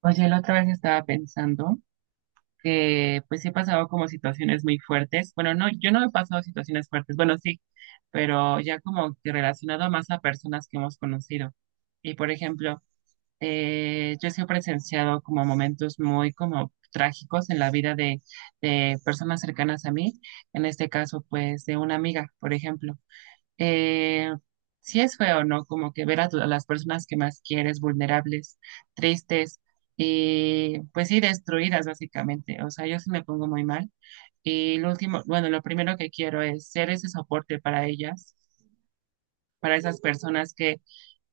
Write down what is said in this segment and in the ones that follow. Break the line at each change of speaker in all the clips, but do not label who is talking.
Oye, la otra vez estaba pensando que pues sí he pasado como situaciones muy fuertes. Bueno, no, yo no he pasado situaciones fuertes, bueno, sí, pero ya como que relacionado más a personas que hemos conocido. Y por ejemplo, yo sí he presenciado como momentos muy como trágicos en la vida de personas cercanas a mí, en este caso pues de una amiga, por ejemplo eh, sí es feo, ¿no? Como que ver a las personas que más quieres vulnerables, tristes y pues sí destruidas básicamente. O sea, yo sí me pongo muy mal. Y lo último, bueno, lo primero que quiero es ser ese soporte para ellas, para esas personas que,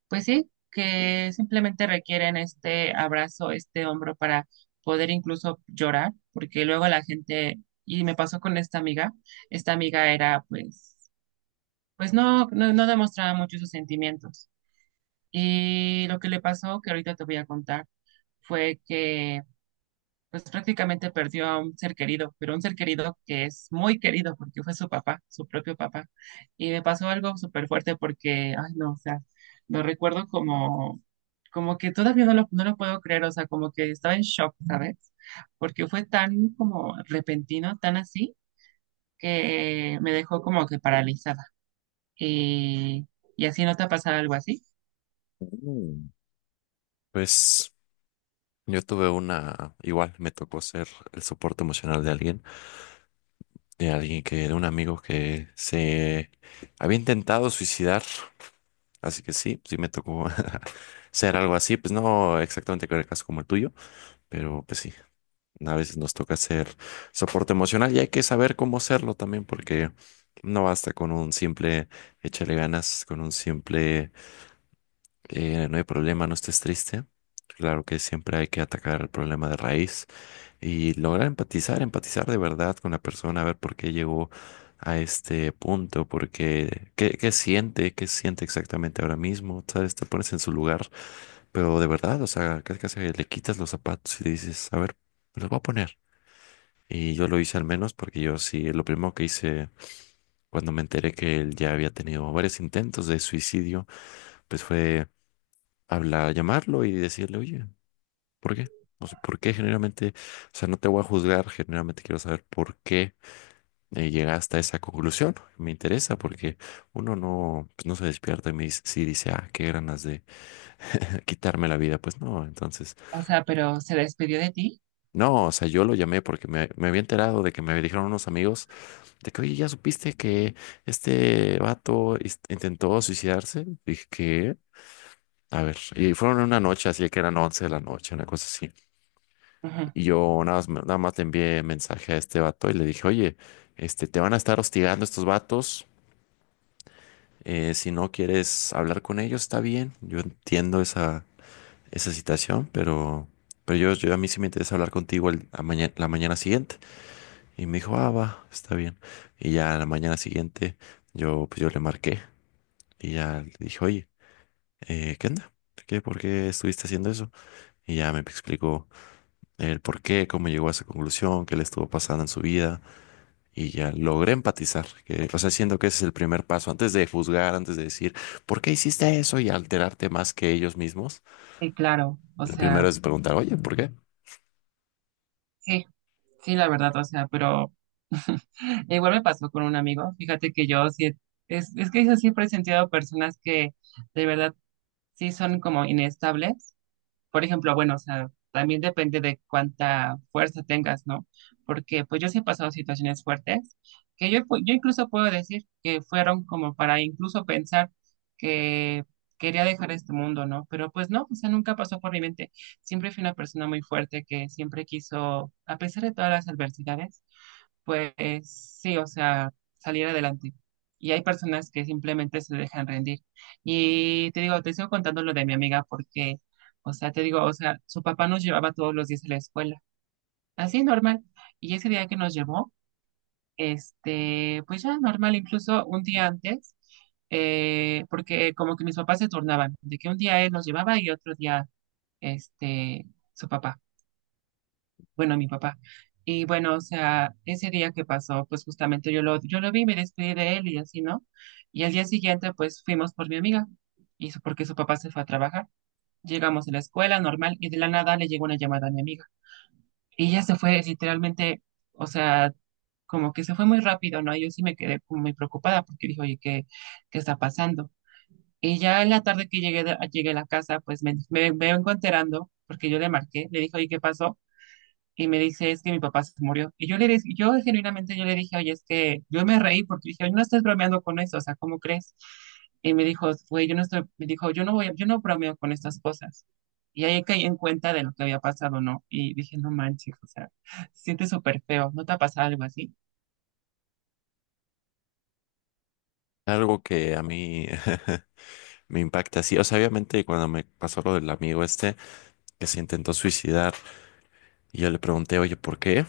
pues sí, que simplemente requieren este abrazo, este hombro para poder incluso llorar, porque luego la gente, y me pasó con esta amiga era pues pues no demostraba mucho sus sentimientos. Y lo que le pasó, que ahorita te voy a contar, fue que pues prácticamente perdió a un ser querido, pero un ser querido que es muy querido porque fue su papá, su propio papá. Y me pasó algo súper fuerte porque, ay no, o sea, lo recuerdo como, como que todavía no lo puedo creer, o sea, como que estaba en shock, ¿sabes? Porque fue tan como repentino, tan así, que me dejó como que paralizada. Y, y así no te ha pasado algo así.
Mm. Pues yo tuve una, igual me tocó ser el soporte emocional de alguien, de un amigo que se había intentado suicidar, así que sí, sí me tocó ser algo así, pues no exactamente con el caso como el tuyo, pero pues sí, a veces nos toca ser soporte emocional y hay que saber cómo serlo también porque no basta con un simple échale ganas, con un simple eh, no hay problema, no estés triste. Claro que siempre hay que atacar el problema de raíz y lograr empatizar, empatizar de verdad con la persona, a ver por qué llegó a este punto, porque qué siente exactamente ahora mismo, ¿sabes? Te pones en su lugar, pero de verdad, o sea, casi casi le quitas los zapatos y le dices, a ver, me los voy a poner. Y yo lo hice al menos porque yo sí, lo primero que hice cuando me enteré que él ya había tenido varios intentos de suicidio, pues fue hablar, llamarlo y decirle, oye, ¿por qué? O sea, ¿por qué generalmente? O sea, no te voy a juzgar, generalmente quiero saber por qué llegaste a esa conclusión. Me interesa porque uno no, pues, no se despierta y me dice, sí, dice, ah, qué ganas de quitarme la vida. Pues no, entonces,
O sea, pero se despidió de ti.
no, o sea, yo lo llamé porque me había enterado de que me dijeron unos amigos de que, oye, ¿ya supiste que este vato intentó suicidarse? Dije, ¿qué? A ver, y fueron en una noche, así que eran 11 de la noche, una cosa así.
Ujú.
Y yo nada más, nada más le envié mensaje a este vato y le dije, oye, este, te van a estar hostigando estos vatos. Eh, si no quieres hablar con ellos, está bien. Yo entiendo esa situación, pero, pero a mí sí me interesa hablar contigo la mañana siguiente. Y me dijo, ah, va, está bien. Y ya la mañana siguiente yo, pues yo le marqué y ya le dije, oye, ¿qué onda? ¿Qué, por qué estuviste haciendo eso? Y ya me explicó el por qué, cómo llegó a esa conclusión, qué le estuvo pasando en su vida. Y ya logré empatizar, que, o sea, siento que ese es el primer paso, antes de juzgar, antes de decir, ¿por qué hiciste eso? Y alterarte más que ellos mismos.
Sí, claro. O
Lo primero
sea,
es preguntar, oye, ¿por qué?
sí, sí, la verdad. O sea, pero igual me pasó con un amigo. Fíjate que yo sí, es que yo siempre he sentido personas que de verdad sí son como inestables. Por ejemplo, bueno, o sea, también depende de cuánta fuerza tengas, ¿no? Porque pues yo sí he pasado situaciones fuertes que yo incluso puedo decir que fueron como para incluso pensar que quería dejar este mundo, ¿no? Pero pues no, o sea, nunca pasó por mi mente. Siempre fui una persona muy fuerte que siempre quiso, a pesar de todas las adversidades, pues sí, o sea, salir adelante. Y hay personas que simplemente se dejan rendir. Y te digo, te sigo contando lo de mi amiga porque o sea, te digo, o sea, su papá nos llevaba todos los días a la escuela, así normal. Y ese día que nos llevó, este, pues ya normal, incluso un día antes, porque como que mis papás se turnaban, de que un día él nos llevaba y otro día, este, su papá, bueno, mi papá. Y bueno, o sea, ese día que pasó, pues justamente yo lo vi, me despedí de él y así, ¿no? Y al día siguiente, pues fuimos por mi amiga, y porque su papá se fue a trabajar. Llegamos a la escuela normal y de la nada le llegó una llamada a mi amiga. Y ella se fue literalmente, o sea, como que se fue muy rápido, ¿no? Yo sí me quedé como muy preocupada porque dije, oye, ¿qué está pasando? Y ya en la tarde que llegué, llegué a la casa, pues me vengo enterando, porque yo le marqué, le dije, oye, ¿qué pasó? Y me dice, es que mi papá se murió. Y yo le dije, yo genuinamente yo le dije, oye, es que yo me reí porque dije, no estás bromeando con eso, o sea, ¿cómo crees? Y me dijo, güey, yo no estoy, me dijo, yo no voy, yo no bromeo con estas cosas. Y ahí caí en cuenta de lo que había pasado, ¿no? Y dije, no manches, o sea, se siente súper feo, ¿no te ha pasado algo así?
Algo que a mí me impacta así. O sea, obviamente cuando me pasó lo del amigo este que se intentó suicidar y yo le pregunté, oye, ¿por qué?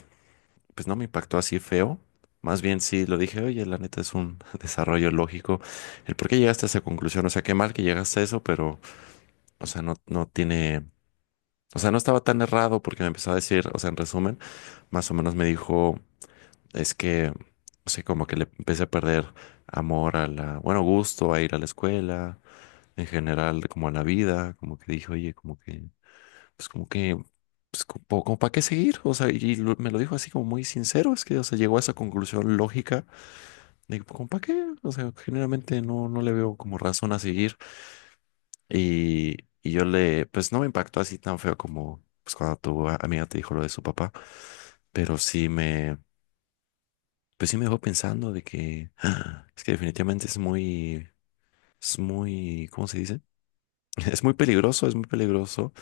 Pues no me impactó así feo. Más bien sí lo dije, oye, la neta es un desarrollo lógico. El por qué llegaste a esa conclusión. O sea, qué mal que llegaste a eso, pero, o sea, no, no tiene. O sea, no estaba tan errado porque me empezó a decir, o sea, en resumen, más o menos me dijo, es que, no sé, como que le empecé a perder amor a la, bueno, gusto a ir a la escuela, en general, como a la vida, como que dije, oye, como que, pues como que, pues como, como para qué seguir, o sea, y me lo dijo así como muy sincero, es que, o sea, llegó a esa conclusión lógica de, como para qué, o sea, generalmente no, no le veo como razón a seguir. Y yo le, pues no me impactó así tan feo como pues cuando tu amiga te dijo lo de su papá, pero sí me, pues sí me dejó pensando de que ah, es que definitivamente es muy, ¿cómo se dice? Es muy peligroso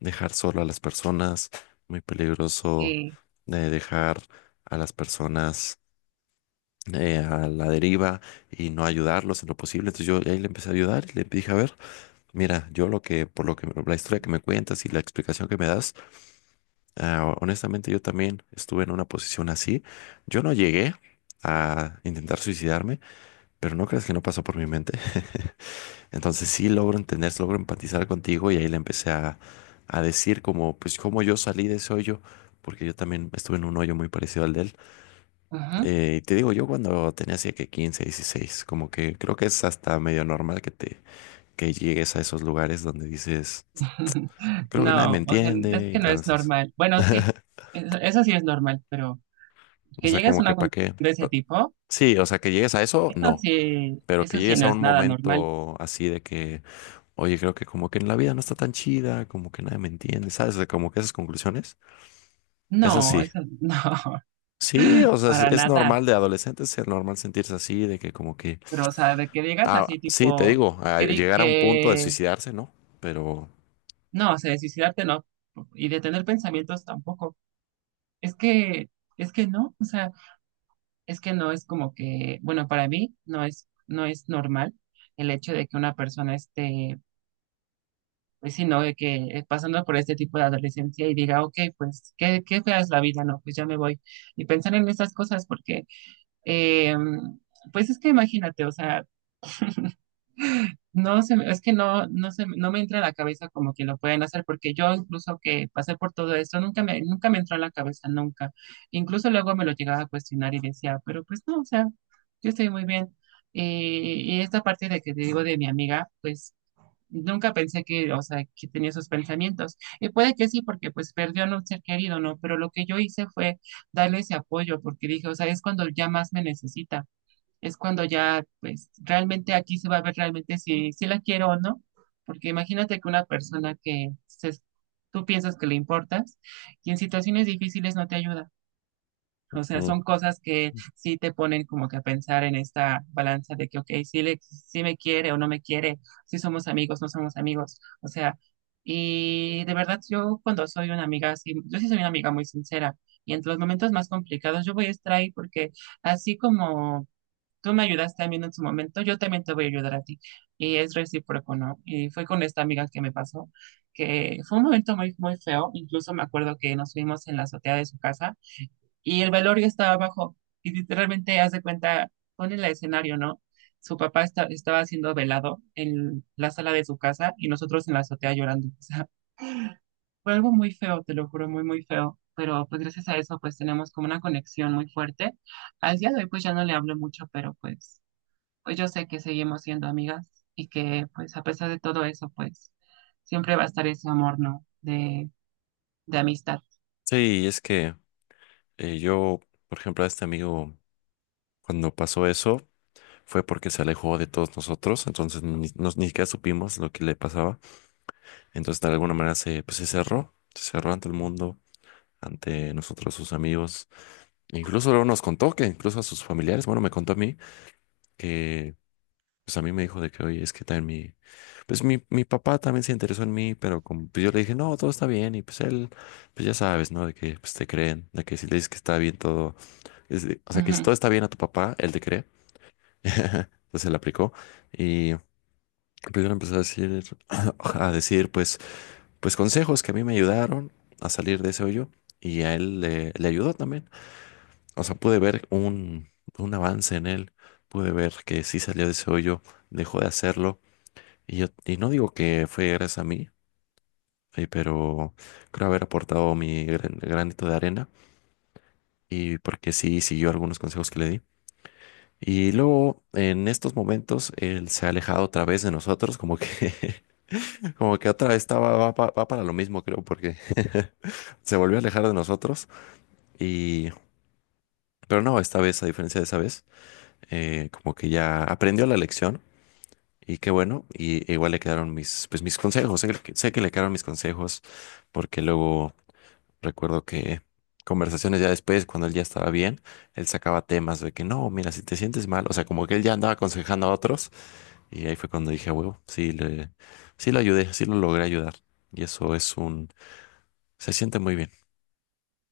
dejar solo a las personas, muy peligroso
Sí.
de dejar a las personas a la deriva y no ayudarlos en lo posible. Entonces yo ahí le empecé a ayudar y le dije, a ver. Mira, yo lo que, por lo que, la historia que me cuentas y la explicación que me das, ah, honestamente yo también estuve en una posición así. Yo no llegué a intentar suicidarme, pero no creas que no pasó por mi mente. Entonces sí logro entender, logro empatizar contigo y ahí le empecé a decir como, pues cómo yo salí de ese hoyo, porque yo también estuve en un hoyo muy parecido al de él.
Ajá.
Y te digo, yo cuando tenía así que 15, 16, como que creo que es hasta medio normal que te, que llegues a esos lugares donde dices creo que nadie
No,
me
o sea, es
entiende, y
que no es
entonces,
normal. Bueno, sí, eso sí es normal, pero
o
que
sea,
llegues a
como que
una
para
conclusión
qué.
de ese
O-.
tipo,
Sí, o sea, que llegues a eso, no, pero que
eso sí
llegues
no
a un
es nada normal.
momento así de que, oye, creo que como que en la vida no está tan chida, como que nadie me entiende, ¿sabes? De como que esas conclusiones, es
No,
así.
eso no,
Sí, o sea,
para
es
nada.
normal de adolescentes, es normal sentirse así, de que como que,
Pero, o sea, de que digas
ah,
así,
sí, te
tipo,
digo, a llegar a un punto de
que
suicidarse, ¿no? Pero,
no, o sea, de suicidarte no, y de tener pensamientos tampoco. Es que, es que no, o sea, es que no es como que, bueno, para mí no es normal el hecho de que una persona esté, pues sí, no, de que pasando por este tipo de adolescencia y diga, ok, pues, qué fea es la vida, no, pues ya me voy. Y pensar en estas cosas porque, eh, pues es que imagínate, o sea, no, es que no me entra en la cabeza como que lo pueden hacer, porque yo incluso que pasé por todo esto, nunca me entró en la cabeza, nunca. Incluso luego me lo llegaba a cuestionar y decía, pero pues no, o sea, yo estoy muy bien. Y esta parte de que te digo de mi amiga, pues nunca pensé que, o sea, que tenía esos pensamientos. Y puede que sí, porque pues perdió a un ser querido, ¿no? Pero lo que yo hice fue darle ese apoyo, porque dije, o sea, es cuando ya más me necesita es cuando ya, pues, realmente aquí se va a ver realmente si la quiero o no. Porque imagínate que una persona que tú piensas que le importas y en situaciones difíciles no te ayuda. O sea,
mm,
son cosas que sí te ponen como que a pensar en esta balanza de que, ok, si me quiere o no me quiere, si somos amigos, no somos amigos. O sea, y de verdad yo cuando soy una amiga así, yo sí soy una amiga muy sincera. Y entre los momentos más complicados yo voy a estar ahí porque así como tú me ayudaste a mí en su momento, yo también te voy a ayudar a ti. Y es recíproco, ¿no? Y fue con esta amiga que me pasó, que fue un momento muy, muy feo. Incluso me acuerdo que nos fuimos en la azotea de su casa y el velorio estaba abajo. Y literalmente, haz de cuenta, pone el escenario, ¿no? Su papá estaba siendo velado en la sala de su casa y nosotros en la azotea llorando. O sea, fue algo muy feo, te lo juro, muy, muy feo. Pero pues gracias a eso, pues tenemos como una conexión muy fuerte. Al día de hoy, pues ya no le hablo mucho, pero pues pues yo sé que seguimos siendo amigas y que pues a pesar de todo eso, pues siempre va a estar ese amor, ¿no? De amistad.
sí, es que yo, por ejemplo, a este amigo, cuando pasó eso, fue porque se alejó de todos nosotros, entonces ni siquiera supimos lo que le pasaba. Entonces, de alguna manera pues, se cerró ante el mundo, ante nosotros, sus amigos. Incluso luego nos contó que incluso a sus familiares, bueno, me contó a mí que, pues a mí me dijo de que, oye, es que también pues mi papá también se interesó en mí, pero como, pues yo le dije, no, todo está bien, y pues él, pues ya sabes, ¿no? De que pues te creen, de que si le dices que está bien todo, es de-. O sea, que si
Ujú.
todo está bien a tu papá, él te cree. Entonces él aplicó y... Primero empezó a decir, a decir, pues, pues consejos que a mí me ayudaron a salir de ese hoyo y a él le ayudó también. O sea, pude ver un avance en él, pude ver que sí salió de ese hoyo, dejó de hacerlo. Y yo, y no digo que fue gracias a mí, pero creo haber aportado mi granito de arena y porque sí siguió algunos consejos que le di. Y luego, en estos momentos, él se ha alejado otra vez de nosotros, como que como que otra vez estaba, va, va para lo mismo, creo, porque se volvió a alejar de nosotros. Y, pero no, esta vez, a diferencia de esa vez, como que ya aprendió la lección y qué bueno. Y igual le quedaron mis, pues, mis consejos. Sé que le quedaron mis consejos porque luego recuerdo que conversaciones ya después, cuando él ya estaba bien, él sacaba temas de que no, mira, si te sientes mal, o sea, como que él ya andaba aconsejando a otros. Y ahí fue cuando dije, a huevo, sí, sí lo ayudé, sí lo logré ayudar. Y eso es un. Se siente muy bien.